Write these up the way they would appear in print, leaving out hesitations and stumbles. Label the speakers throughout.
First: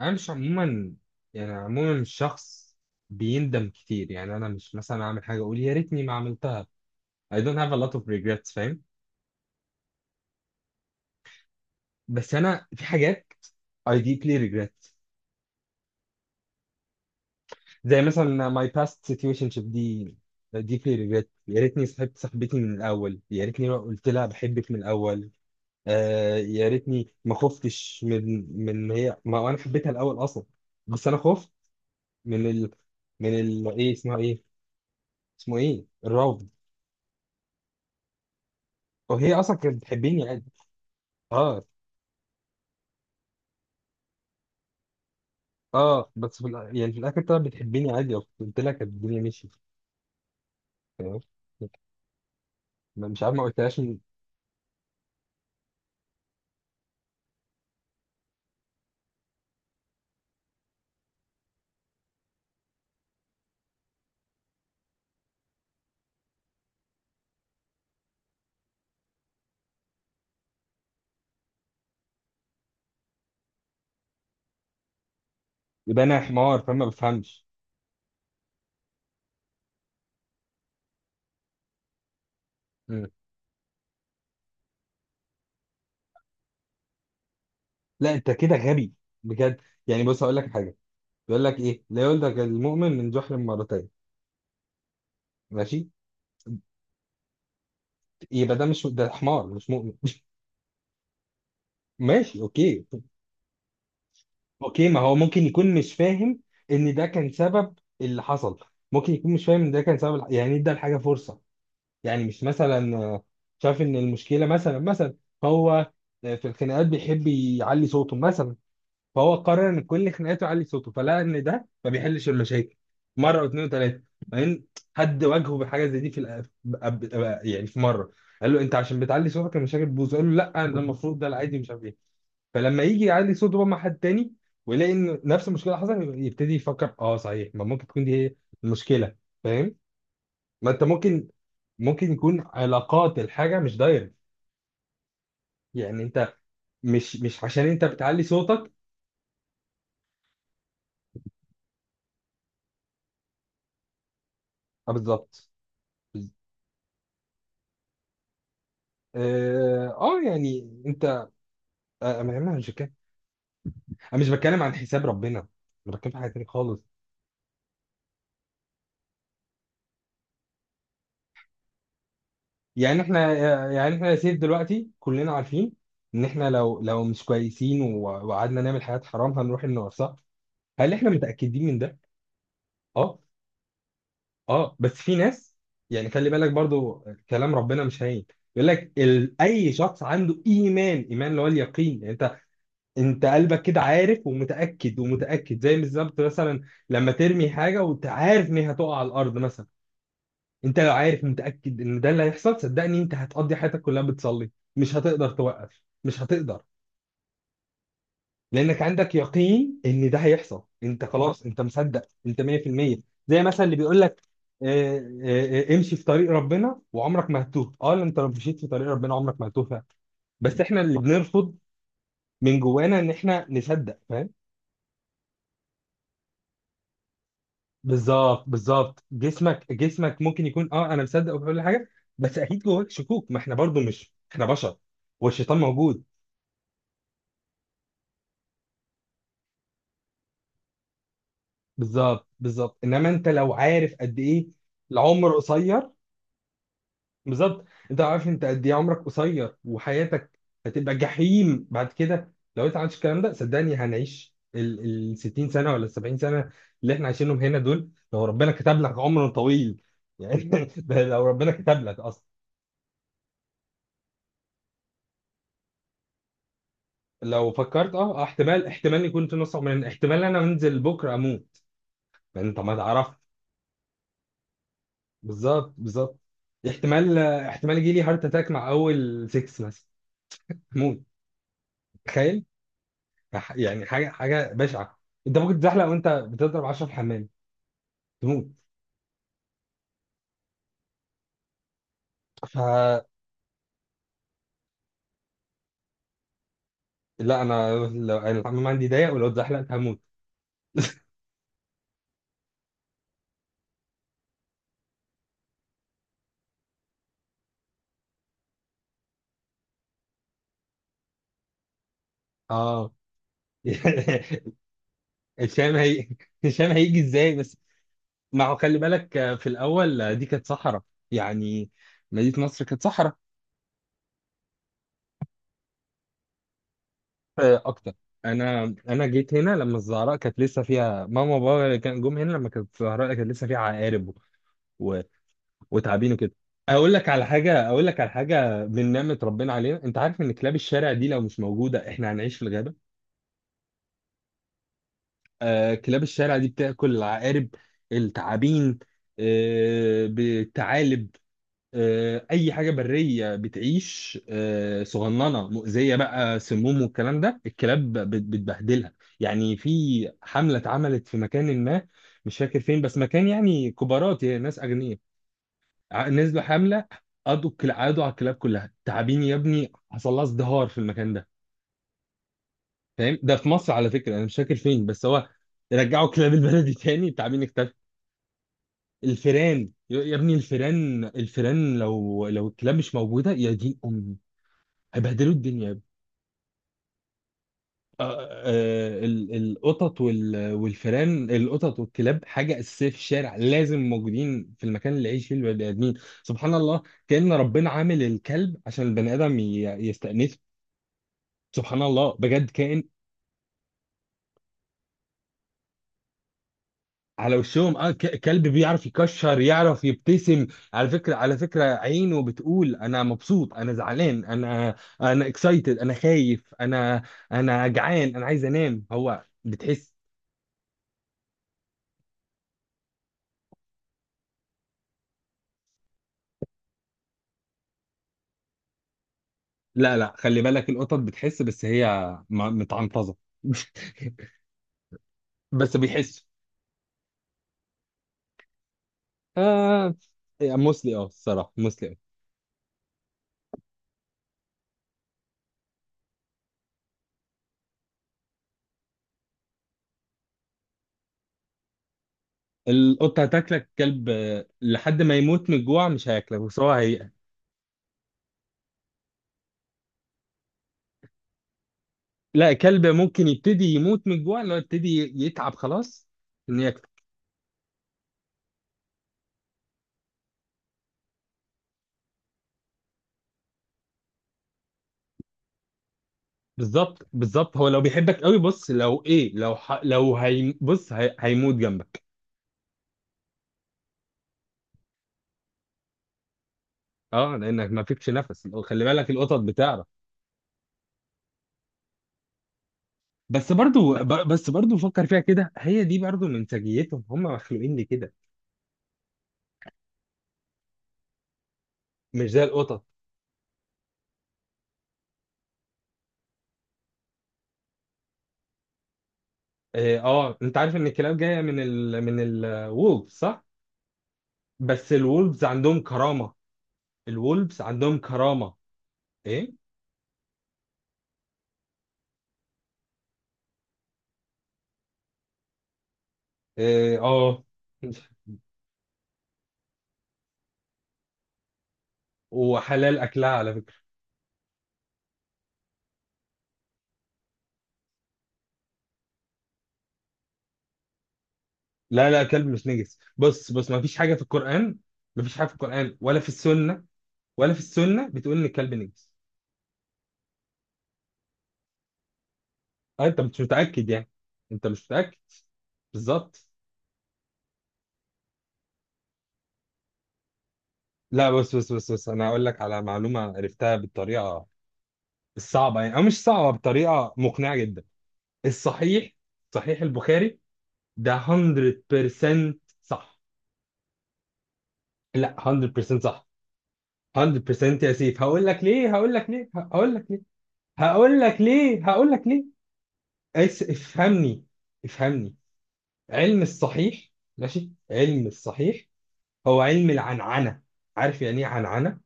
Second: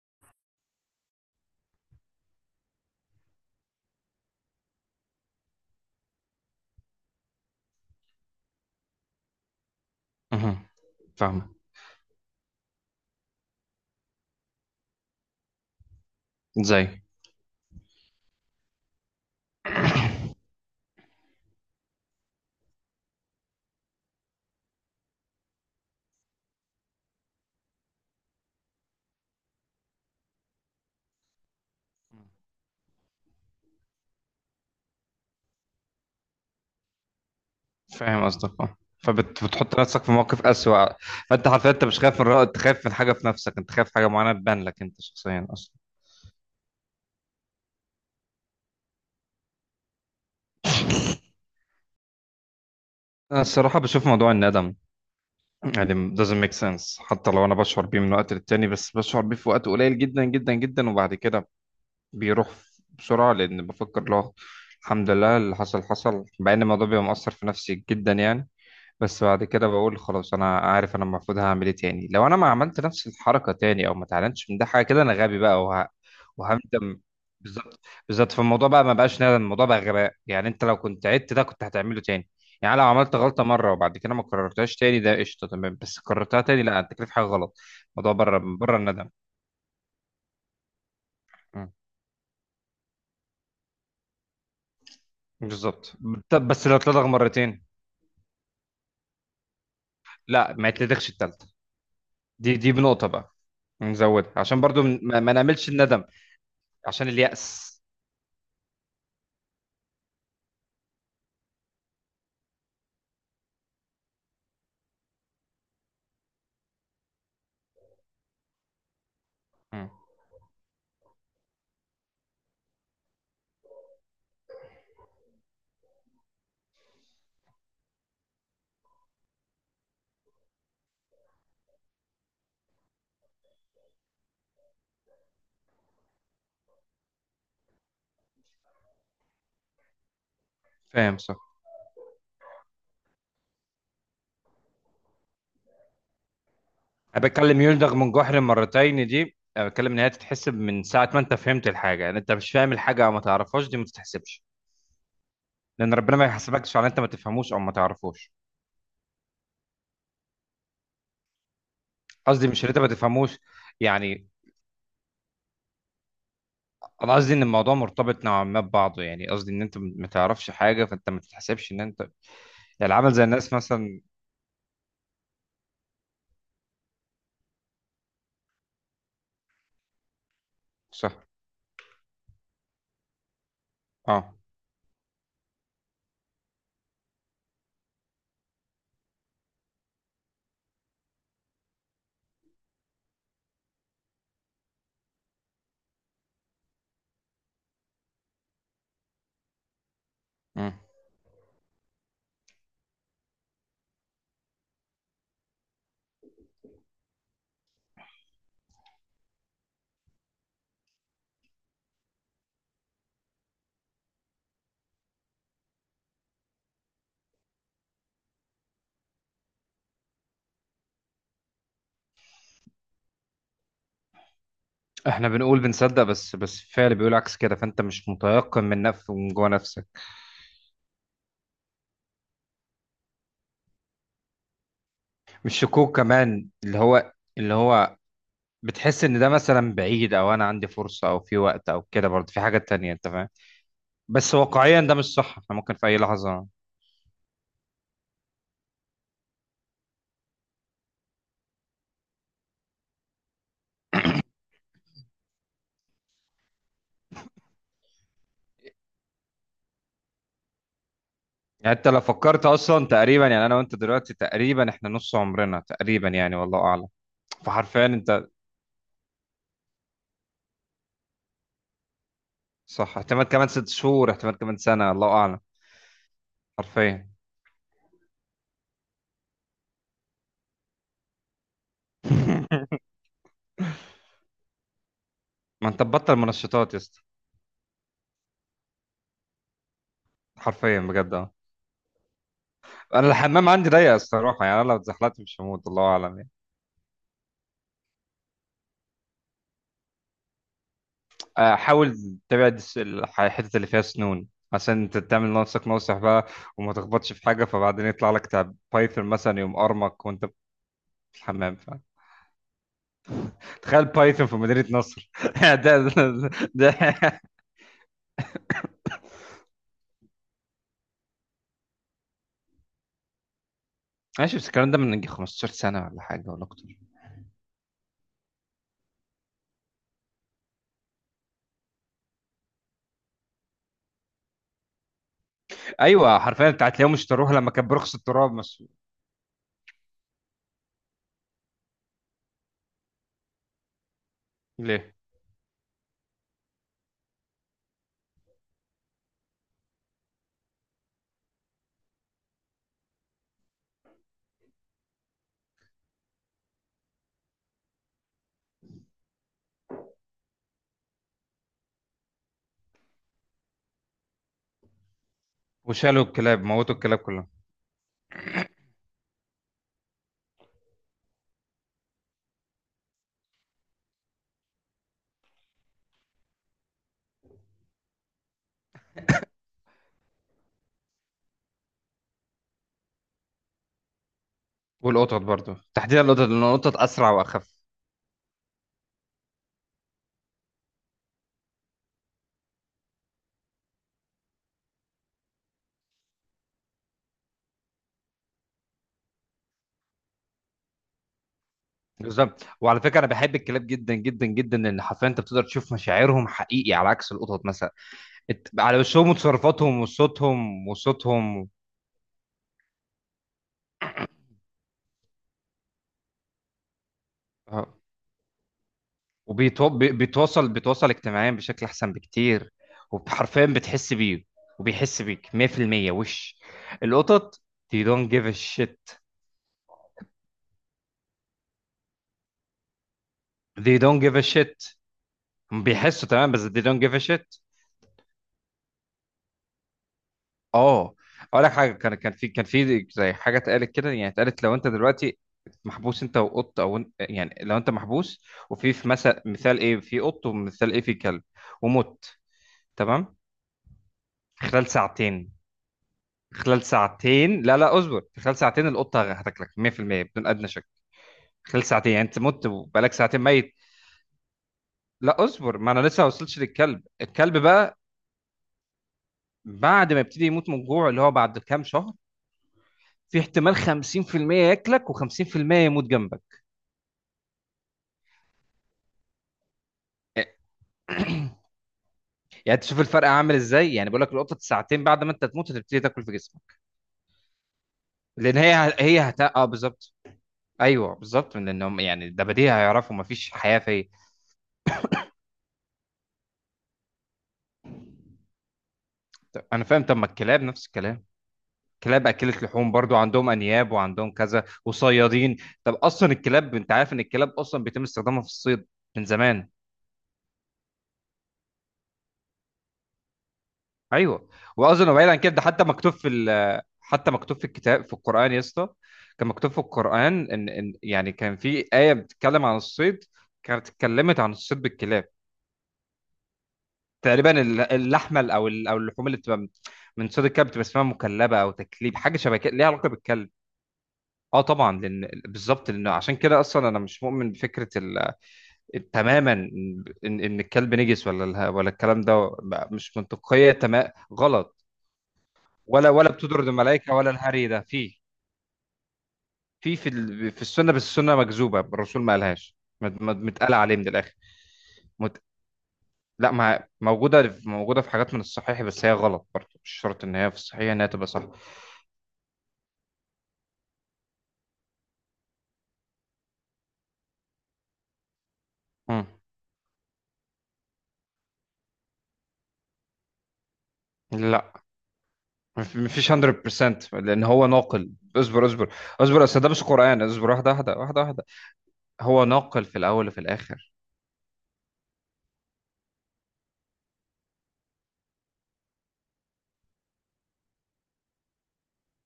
Speaker 1: انا مش عموما، يعني عموما مش شخص بيندم كتير. يعني انا مش مثلا اعمل حاجه اقول يا ريتني ما عملتها. I don't have a lot of regrets. فاهم؟
Speaker 2: اها، فاهمة.
Speaker 1: بس انا في حاجات I deeply regret،
Speaker 2: ازاي؟
Speaker 1: زي مثلا my past situationship دي. I deeply regret، يا ريتني صاحبت صاحبتي من الاول، يا ريتني ما قلت لها بحبك من الاول. آه، يا ريتني ما خفتش من هي، ما انا حبيتها الاول اصلا. بس انا خفت من ال، من ال ايه اسمها ايه اسمه ايه، الرفض.
Speaker 2: فاهم قصدك، اه.
Speaker 1: وهي اصلا كانت
Speaker 2: فبتحط نفسك في
Speaker 1: بتحبني
Speaker 2: موقف
Speaker 1: عادي.
Speaker 2: أسوأ. فأنت
Speaker 1: اه،
Speaker 2: حرفيا أنت مش خايف من رأي، أنت خايف من حاجة في نفسك، أنت خايف حاجة معينة تبان لك أنت شخصيا أصلا.
Speaker 1: اه، بس يعني في الاخر طلعت بتحبني عادي، قلت لها كانت الدنيا مشيت. فاهم؟ مش عارف
Speaker 2: أنا
Speaker 1: ما
Speaker 2: الصراحة
Speaker 1: قلتلهاش
Speaker 2: بشوف موضوع الندم يعني doesn't make sense. حتى لو أنا بشعر بيه من وقت للتاني بس بشعر بيه في وقت قليل جدا جدا جدا، وبعد كده بيروح بسرعة لأن بفكر له الحمد لله اللي حصل حصل، مع إن الموضوع بيبقى مؤثر في نفسي جدا يعني. بس بعد كده بقول خلاص انا عارف انا المفروض هعمل ايه تاني. لو انا ما عملت نفس الحركه تاني او ما اتعلمتش من ده حاجه كده انا غبي بقى
Speaker 1: يبقى انا حمار فما
Speaker 2: وهندم.
Speaker 1: بفهمش.
Speaker 2: بالظبط، بالظبط. فالموضوع بقى ما بقاش ندم، الموضوع بقى غباء. يعني انت لو كنت عدت ده كنت هتعمله تاني. يعني لو
Speaker 1: مم.
Speaker 2: عملت غلطه مره وبعد كده ما كررتهاش تاني ده قشطه تمام، بس كررتها تاني لا انت كده في حاجه غلط. الموضوع
Speaker 1: لا، انت
Speaker 2: بره
Speaker 1: كده
Speaker 2: بره
Speaker 1: غبي
Speaker 2: الندم.
Speaker 1: بجد. يعني بص هقول لك حاجه، بيقول لك
Speaker 2: مم.
Speaker 1: ايه؟ لا يولدك المؤمن من جحر مرتين. ماشي.
Speaker 2: بالظبط. طب بس لو اتلدغ مرتين؟
Speaker 1: يبقى ده، مش ده حمار مش مؤمن
Speaker 2: لا، ما يتلدغش التالتة.
Speaker 1: ماشي،
Speaker 2: دي
Speaker 1: اوكي.
Speaker 2: بنقطه بقى، نزودها عشان برضو
Speaker 1: اوكي، ما هو
Speaker 2: ما
Speaker 1: ممكن
Speaker 2: نعملش
Speaker 1: يكون مش
Speaker 2: الندم
Speaker 1: فاهم ان ده
Speaker 2: عشان
Speaker 1: كان
Speaker 2: اليأس.
Speaker 1: سبب اللي حصل. ممكن يكون مش فاهم ان ده كان سبب يعني ادى الحاجه فرصه. يعني مش مثلا شاف ان المشكله مثلا، مثلا هو في الخناقات بيحب يعلي صوته مثلا. فهو قرر ان
Speaker 2: مم.
Speaker 1: كل خناقاته يعلي صوته، فلقى ان ده ما بيحلش المشاكل. مره واثنين وثلاثه، بعدين حد واجهه بحاجه زي دي في الأ- أب- أب- يعني في مره قال له انت عشان بتعلي صوتك المشاكل بتبوظ، قال له لا ده المفروض، ده العادي، مش عارف ايه. فلما يجي يعلي صوته بقى مع حد تاني ويلاقي ان نفس المشكله حصلت، يبتدي يفكر اه صحيح، ما ممكن تكون دي هي المشكله. فاهم؟ ما انت
Speaker 2: فاهم،
Speaker 1: ممكن،
Speaker 2: صح.
Speaker 1: ممكن يكون علاقات الحاجة مش دايركت. يعني انت مش
Speaker 2: انا
Speaker 1: مش
Speaker 2: بتكلم
Speaker 1: عشان انت
Speaker 2: يلدغ من
Speaker 1: بتعلي
Speaker 2: جحر
Speaker 1: صوتك.
Speaker 2: مرتين دي، انا بتكلم ان هي تتحسب من ساعه ما انت فهمت الحاجه. يعني انت مش فاهم الحاجه او ما تعرفهاش دي ما تتحسبش،
Speaker 1: اه، بالظبط.
Speaker 2: لان ربنا ما
Speaker 1: بز-
Speaker 2: يحاسبكش على انت ما تفهموش او ما تعرفوش.
Speaker 1: اه، آه، يعني انت، ما
Speaker 2: قصدي
Speaker 1: انا
Speaker 2: مش إن
Speaker 1: مش
Speaker 2: انت ما
Speaker 1: بتكلم.
Speaker 2: تفهموش
Speaker 1: انا مش
Speaker 2: يعني.
Speaker 1: بتكلم عن حساب ربنا، انا بتكلم في حاجة تانية خالص.
Speaker 2: انا قصدي ان الموضوع مرتبط نوعا ما ببعضه، يعني قصدي ان انت ما تعرفش حاجه فانت ما تتحسبش ان انت يعني
Speaker 1: يعني
Speaker 2: عامل زي
Speaker 1: احنا،
Speaker 2: الناس
Speaker 1: آه، يعني
Speaker 2: مثلا.
Speaker 1: احنا يا سيف دلوقتي كلنا عارفين ان احنا لو مش كويسين وقعدنا نعمل حاجات حرام هنروح النار، صح؟ هل احنا
Speaker 2: صح.
Speaker 1: متأكدين من ده؟ اه،
Speaker 2: اه.
Speaker 1: اه. بس في ناس، يعني خلي بالك برضو كلام ربنا مش هين. يقول لك اي شخص عنده ايمان، ايمان اللي هو اليقين، يعني انت قلبك كده عارف ومتاكد ومتاكد، زي بالظبط مثلا لما ترمي حاجه وانت عارف ان هي هتقع على الارض مثلا.
Speaker 2: مم.
Speaker 1: انت لو عارف متاكد ان ده اللي هيحصل، صدقني انت هتقضي حياتك كلها بتصلي. مش هتقدر توقف، مش هتقدر. لانك عندك يقين ان ده هيحصل، انت خلاص انت مصدق، انت 100%. زي مثلا اللي بيقول لك، آه، امشي في طريق ربنا وعمرك ما هتتوه. اه لأ، انت لو مشيت في طريق ربنا عمرك ما هتتوه فعلا. بس احنا اللي بنرفض من جوانا ان احنا نصدق. فاهم؟
Speaker 2: احنا بنقول بنصدق بس فعل بيقول عكس كده، فانت مش
Speaker 1: بالظبط
Speaker 2: متيقن من
Speaker 1: بالظبط.
Speaker 2: نفسك من جوه
Speaker 1: جسمك
Speaker 2: نفسك.
Speaker 1: جسمك ممكن يكون اه انا مصدق وكل حاجه، بس اكيد جواك شكوك. ما احنا برضو، مش احنا بشر، والشيطان
Speaker 2: مش شكوك
Speaker 1: موجود.
Speaker 2: كمان، اللي هو اللي هو بتحس ان ده مثلا بعيد او انا عندي فرصه او في وقت او كده،
Speaker 1: بالظبط
Speaker 2: برضه في حاجه
Speaker 1: بالظبط.
Speaker 2: تانية
Speaker 1: انما
Speaker 2: انت
Speaker 1: انت
Speaker 2: فاهم.
Speaker 1: لو عارف قد
Speaker 2: بس
Speaker 1: ايه
Speaker 2: واقعيا ده مش
Speaker 1: العمر
Speaker 2: صح، احنا ممكن في
Speaker 1: قصير.
Speaker 2: اي لحظه.
Speaker 1: بالظبط. انت ما عارفش انت قد ايه عمرك قصير، وحياتك هتبقى جحيم بعد كده لو انت عملتش الكلام ده. صدقني هنعيش ال 60 سنه ولا ال 70 سنه اللي احنا عايشينهم هنا دول، لو ربنا كتب لك عمر طويل يعني ده لو ربنا
Speaker 2: يعني
Speaker 1: كتب
Speaker 2: انت
Speaker 1: لك
Speaker 2: لو
Speaker 1: اصلا.
Speaker 2: فكرت اصلا تقريبا، يعني انا وانت دلوقتي تقريبا احنا نص عمرنا تقريبا يعني، والله اعلم.
Speaker 1: لو
Speaker 2: فحرفيا
Speaker 1: فكرت اه، اه،
Speaker 2: انت
Speaker 1: احتمال يكون في نص عمرنا، احتمال انا انزل بكره اموت. ما انت ما
Speaker 2: صح.
Speaker 1: تعرف.
Speaker 2: احتمال كمان ست شهور، احتمال كمان سنه، الله اعلم.
Speaker 1: بالظبط بالظبط.
Speaker 2: حرفيا.
Speaker 1: احتمال يجي لي هارت اتاك مع اول 6 مثلا، موت، تخيل. يعني حاجه بشعه. انت ممكن
Speaker 2: ما انت
Speaker 1: تزحلق وانت
Speaker 2: تبطل
Speaker 1: بتضرب
Speaker 2: منشطات يا
Speaker 1: 10 في
Speaker 2: اسطى.
Speaker 1: الحمام تموت.
Speaker 2: حرفيا بجد، اه.
Speaker 1: ف،
Speaker 2: انا الحمام عندي ضيق الصراحه، يعني انا لو اتزحلقت مش هموت، الله اعلم يعني.
Speaker 1: لا انا، لو انا الحمام عندي ضيق ولو اتزحلقت هموت.
Speaker 2: آه، حاول تبعد الحتت اللي فيها سنون، عشان انت تعمل لنفسك ناصح بقى وما تخبطش في حاجه فبعدين يطلع لك تعب بايثون مثلا يقوم ارمك وانت في الحمام
Speaker 1: اه
Speaker 2: تخيل بايثون في مدينه نصر! ده
Speaker 1: الشام
Speaker 2: ده,
Speaker 1: هي، الشام هيجي
Speaker 2: ده.
Speaker 1: ازاي بس؟ ما هو خلي بالك، آه، في الاول آه، دي كانت صحراء. يعني مدينه مصر كانت صحراء.
Speaker 2: ماشي بس الكلام ده من يجي 15 سنه ولا حاجه ولا اكتر.
Speaker 1: آه، اكتر. انا جيت هنا لما الزهراء كانت لسه فيها، ماما وبابا كان جم هنا لما كانت الزهراء كانت لسه فيها عقارب وتعبين
Speaker 2: ايوه،
Speaker 1: وكده.
Speaker 2: حرفيا انت هتلاقيهم اشتروها لما كان
Speaker 1: اقول
Speaker 2: برخص
Speaker 1: لك على
Speaker 2: التراب بس.
Speaker 1: حاجه، من نعمه ربنا علينا، انت عارف ان كلاب الشارع دي لو مش موجوده احنا هنعيش في الغابه.
Speaker 2: ليه؟
Speaker 1: آه، كلاب الشارع دي بتاكل العقارب، التعابين، آه، بالثعالب، آه، اي حاجه بريه بتعيش، آه، صغننه مؤذيه بقى، سموم والكلام ده، الكلاب بتبهدلها. يعني في حمله اتعملت في مكان ما، مش فاكر فين، بس مكان يعني كبارات يعني ناس اغنياء.
Speaker 2: وشالوا
Speaker 1: نزلوا
Speaker 2: الكلاب، موتوا
Speaker 1: حمله،
Speaker 2: الكلاب كلها.
Speaker 1: قضوا قعدوا على الكلاب كلها، تعابين يا ابني حصل لها ازدهار في المكان ده. فاهم؟ ده في مصر على فكره، انا مش فاكر فين بس هو. رجعوا كلاب البلدي تاني، التعابين اختفت. الفيران يا ابني، الفيران لو الكلاب مش موجوده يا دين امي
Speaker 2: والقطط
Speaker 1: هيبهدلوا
Speaker 2: برضو،
Speaker 1: الدنيا يا ابني.
Speaker 2: تحديدا القطط، لان القطط اسرع واخف.
Speaker 1: آه، آه، آه، القطط والفيران، القطط والكلاب حاجه اساسيه في الشارع، لازم موجودين في المكان اللي يعيش فيه البني ادمين. سبحان الله. كأن ربنا عامل الكلب عشان البني آدم يستأنسه. سبحان الله
Speaker 2: بالظبط.
Speaker 1: بجد
Speaker 2: وعلى
Speaker 1: كائن.
Speaker 2: فكره انا بحب الكلاب جدا جدا جدا، لان حرفيا انت بتقدر تشوف مشاعرهم حقيقي على عكس
Speaker 1: على
Speaker 2: القطط مثلا.
Speaker 1: وشهم، اه، كلب
Speaker 2: على
Speaker 1: بيعرف
Speaker 2: وشهم
Speaker 1: يكشر،
Speaker 2: وتصرفاتهم
Speaker 1: يعرف يبتسم.
Speaker 2: وصوتهم
Speaker 1: على فكرة، على
Speaker 2: وصوتهم.
Speaker 1: فكرة عينه بتقول انا مبسوط، انا زعلان، انا، انا اكسايتد، انا خايف، انا، انا
Speaker 2: آه.
Speaker 1: جعان، انا عايز انام، هو
Speaker 2: وبيتو... بي-
Speaker 1: بتحس.
Speaker 2: بيتواصل بيتواصل اجتماعيا بشكل احسن بكتير، وحرفيا بتحس بيه وبيحس بيك 100% وش. القطط they don't give a shit.
Speaker 1: لا لا، خلي بالك القطط بتحس، بس هي متعنطظة
Speaker 2: they don't give a shit، هم
Speaker 1: بس
Speaker 2: بيحسوا
Speaker 1: بيحس.
Speaker 2: تمام بس they don't give a shit.
Speaker 1: آه.
Speaker 2: اه.
Speaker 1: موسلي اه،
Speaker 2: اقول لك
Speaker 1: الصراحة
Speaker 2: حاجه،
Speaker 1: موسلي
Speaker 2: كان
Speaker 1: اه.
Speaker 2: كان في كان في زي حاجه اتقالت كده. يعني اتقالت لو انت دلوقتي محبوس انت وقط، او انت يعني لو انت محبوس وفي مثال ايه في قط ومثال ايه في كلب ومت. تمام.
Speaker 1: القطة هتاكلك، كلب آه،
Speaker 2: في خلال
Speaker 1: لحد ما
Speaker 2: ساعتين.
Speaker 1: يموت من الجوع مش هياكلك، بس
Speaker 2: خلال
Speaker 1: هو
Speaker 2: ساعتين، لا اصبر. في خلال ساعتين القطه هتاكلك 100% بدون ادنى شك. خلال ساعتين يعني انت مت
Speaker 1: لا، كلب
Speaker 2: وبقالك ساعتين
Speaker 1: ممكن
Speaker 2: ميت.
Speaker 1: يبتدي يموت من الجوع، اللي هو يبتدي
Speaker 2: لا
Speaker 1: يتعب
Speaker 2: اصبر، ما انا لسه ما
Speaker 1: خلاص
Speaker 2: وصلتش
Speaker 1: ان ياكل.
Speaker 2: للكلب. الكلب بقى بعد ما يبتدي يموت من الجوع اللي هو بعد كام شهر، في احتمال 50% ياكلك و50% يموت جنبك.
Speaker 1: بالظبط بالظبط، هو لو بيحبك قوي، بص لو ايه، لو هي، هيموت جنبك.
Speaker 2: يعني تشوف الفرق عامل ازاي. يعني بقول لك القطط ساعتين بعد ما انت تموت هتبتدي تاكل في جسمك،
Speaker 1: اه لانك ما فيكش
Speaker 2: لان
Speaker 1: نفس، خلي بالك القطط
Speaker 2: اه،
Speaker 1: بتعرف.
Speaker 2: بالظبط. ايوه بالظبط، لان هم يعني ده بديهي هيعرفوا مفيش حياه فيا.
Speaker 1: بس برضو فكر فيها كده، هي دي برضو من سجيتهم، هم مخلوقين لكده.
Speaker 2: طب انا فاهم، طب ما الكلاب نفس الكلام؟ الكلاب
Speaker 1: مش زي
Speaker 2: اكلت لحوم
Speaker 1: القطط.
Speaker 2: برضو، عندهم انياب وعندهم كذا وصيادين. طب اصلا الكلاب انت عارف ان الكلاب اصلا بيتم استخدامها في الصيد من زمان.
Speaker 1: اه، آه، انت عارف ان الكلاب جايه من من الولفز، صح؟
Speaker 2: ايوه.
Speaker 1: بس
Speaker 2: واظن بعيد عن كده ده
Speaker 1: الولفز
Speaker 2: حتى
Speaker 1: عندهم
Speaker 2: مكتوب في
Speaker 1: كرامه.
Speaker 2: حتى مكتوب في
Speaker 1: الولفز
Speaker 2: الكتاب، في
Speaker 1: عندهم
Speaker 2: القران يا
Speaker 1: كرامه.
Speaker 2: اسطى. كان مكتوب
Speaker 1: ايه.
Speaker 2: في القران ان يعني كان في ايه بتتكلم عن الصيد، كانت اتكلمت عن الصيد بالكلاب.
Speaker 1: اه،
Speaker 2: تقريبا
Speaker 1: آه.
Speaker 2: اللحمه ال- او ال- او اللحوم اللي بتبقى من من صيد الكلب بتبقى اسمها مكلبه او تكليب، حاجه شبه كده ليها علاقه
Speaker 1: وحلال اكلها
Speaker 2: بالكلب.
Speaker 1: على فكره.
Speaker 2: اه طبعا، لان بالظبط لان عشان كده اصلا انا مش مؤمن بفكره تماما ان الكلب نجس ولا الكلام
Speaker 1: لا لا،
Speaker 2: ده،
Speaker 1: كلب مش
Speaker 2: مش
Speaker 1: نجس. بص
Speaker 2: منطقيه
Speaker 1: بص، ما
Speaker 2: تمام،
Speaker 1: فيش حاجه في
Speaker 2: غلط.
Speaker 1: القران، ما فيش حاجه في
Speaker 2: ولا
Speaker 1: القران
Speaker 2: ولا
Speaker 1: ولا في
Speaker 2: بتدرج
Speaker 1: السنه،
Speaker 2: الملائكه ولا الهري
Speaker 1: ولا في
Speaker 2: ده. في
Speaker 1: السنه بتقول ان الكلب نجس.
Speaker 2: في السنه، بس السنه مكذوبه، الرسول ما قالهاش،
Speaker 1: آه، انت مش
Speaker 2: متقال عليه من
Speaker 1: متاكد يعني،
Speaker 2: الاخر.
Speaker 1: انت مش متاكد.
Speaker 2: مت... لا
Speaker 1: بالظبط.
Speaker 2: ما موجوده، موجوده في حاجات من الصحيح بس هي غلط برضه، مش شرط ان هي في الصحيح انها تبقى صح.
Speaker 1: لا بص، انا هقول لك على معلومه عرفتها بالطريقه الصعبه، يعني او مش صعبه، بطريقه مقنعه جدا.
Speaker 2: مم.
Speaker 1: الصحيح، صحيح البخاري ده 100% صح.
Speaker 2: لا،
Speaker 1: لا، 100%
Speaker 2: مفيش
Speaker 1: صح.
Speaker 2: 100%، لان هو
Speaker 1: 100%
Speaker 2: ناقل.
Speaker 1: يا سيف، هقول
Speaker 2: اصبر
Speaker 1: لك
Speaker 2: اصبر
Speaker 1: ليه، هقول
Speaker 2: اصبر،
Speaker 1: لك
Speaker 2: اصل ده
Speaker 1: ليه
Speaker 2: مش
Speaker 1: هقول
Speaker 2: قران.
Speaker 1: لك ليه
Speaker 2: اصبر، واحده واحده واحده
Speaker 1: هقول
Speaker 2: واحده.
Speaker 1: لك ليه هقول
Speaker 2: هو
Speaker 1: لك ليه
Speaker 2: ناقل في الاول وفي الاخر.
Speaker 1: افهمني، افهمني. علم الصحيح. ماشي، علم الصحيح هو علم العنعنة. عارف يعني ايه عنعنة؟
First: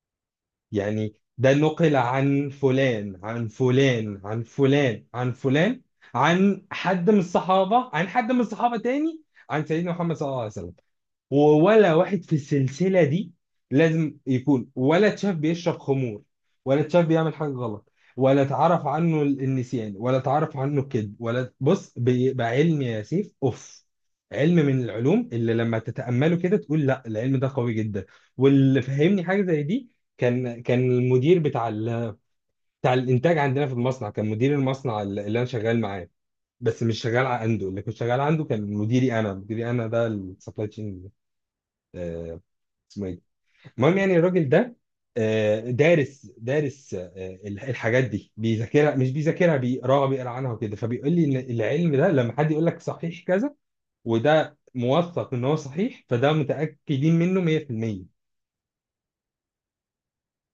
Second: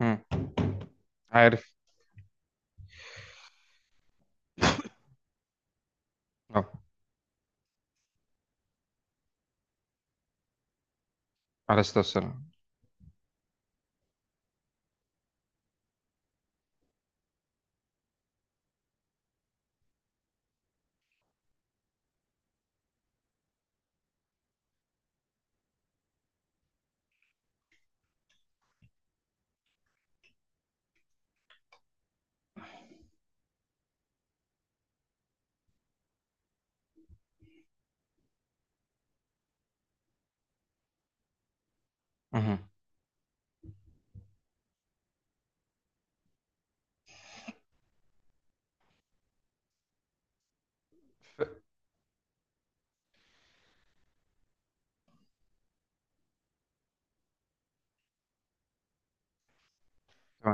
Speaker 2: مم.
Speaker 1: يعني ده
Speaker 2: عارف.
Speaker 1: نقل عن فلان عن فلان عن فلان عن فلان، عن
Speaker 2: اه.
Speaker 1: حد من الصحابة، عن حد من الصحابة تاني، عن سيدنا محمد صلى الله عليه وسلم.
Speaker 2: عليه
Speaker 1: ولا
Speaker 2: الصلاه
Speaker 1: واحد في
Speaker 2: والسلام.
Speaker 1: السلسلة دي لازم يكون ولا اتشاف بيشرب خمور، ولا اتشاف بيعمل حاجة غلط، ولا اتعرف عنه النسيان، ولا اتعرف عنه الكذب ولا بص، بيبقى علم يا سيف اوف، علم من العلوم اللي لما تتأمله كده تقول لا العلم ده قوي جدا. واللي فهمني حاجة زي دي، كان المدير بتاع بتاع الانتاج عندنا في المصنع، كان مدير المصنع اللي انا شغال معاه، بس مش شغال عنده، اللي كنت شغال عنده كان مديري انا، مديري انا ده السبلاي تشين.
Speaker 2: مهم.
Speaker 1: اسمه ايه. المهم، يعني الراجل ده آه، دارس، دارس آه، الحاجات دي بيذاكرها، مش بيذاكرها بيقراها، بيقرا عنها وكده، فبيقول لي ان العلم ده لما حد يقول لك صحيح كذا وده موثق ان هو صحيح، فده متاكدين منه 100%.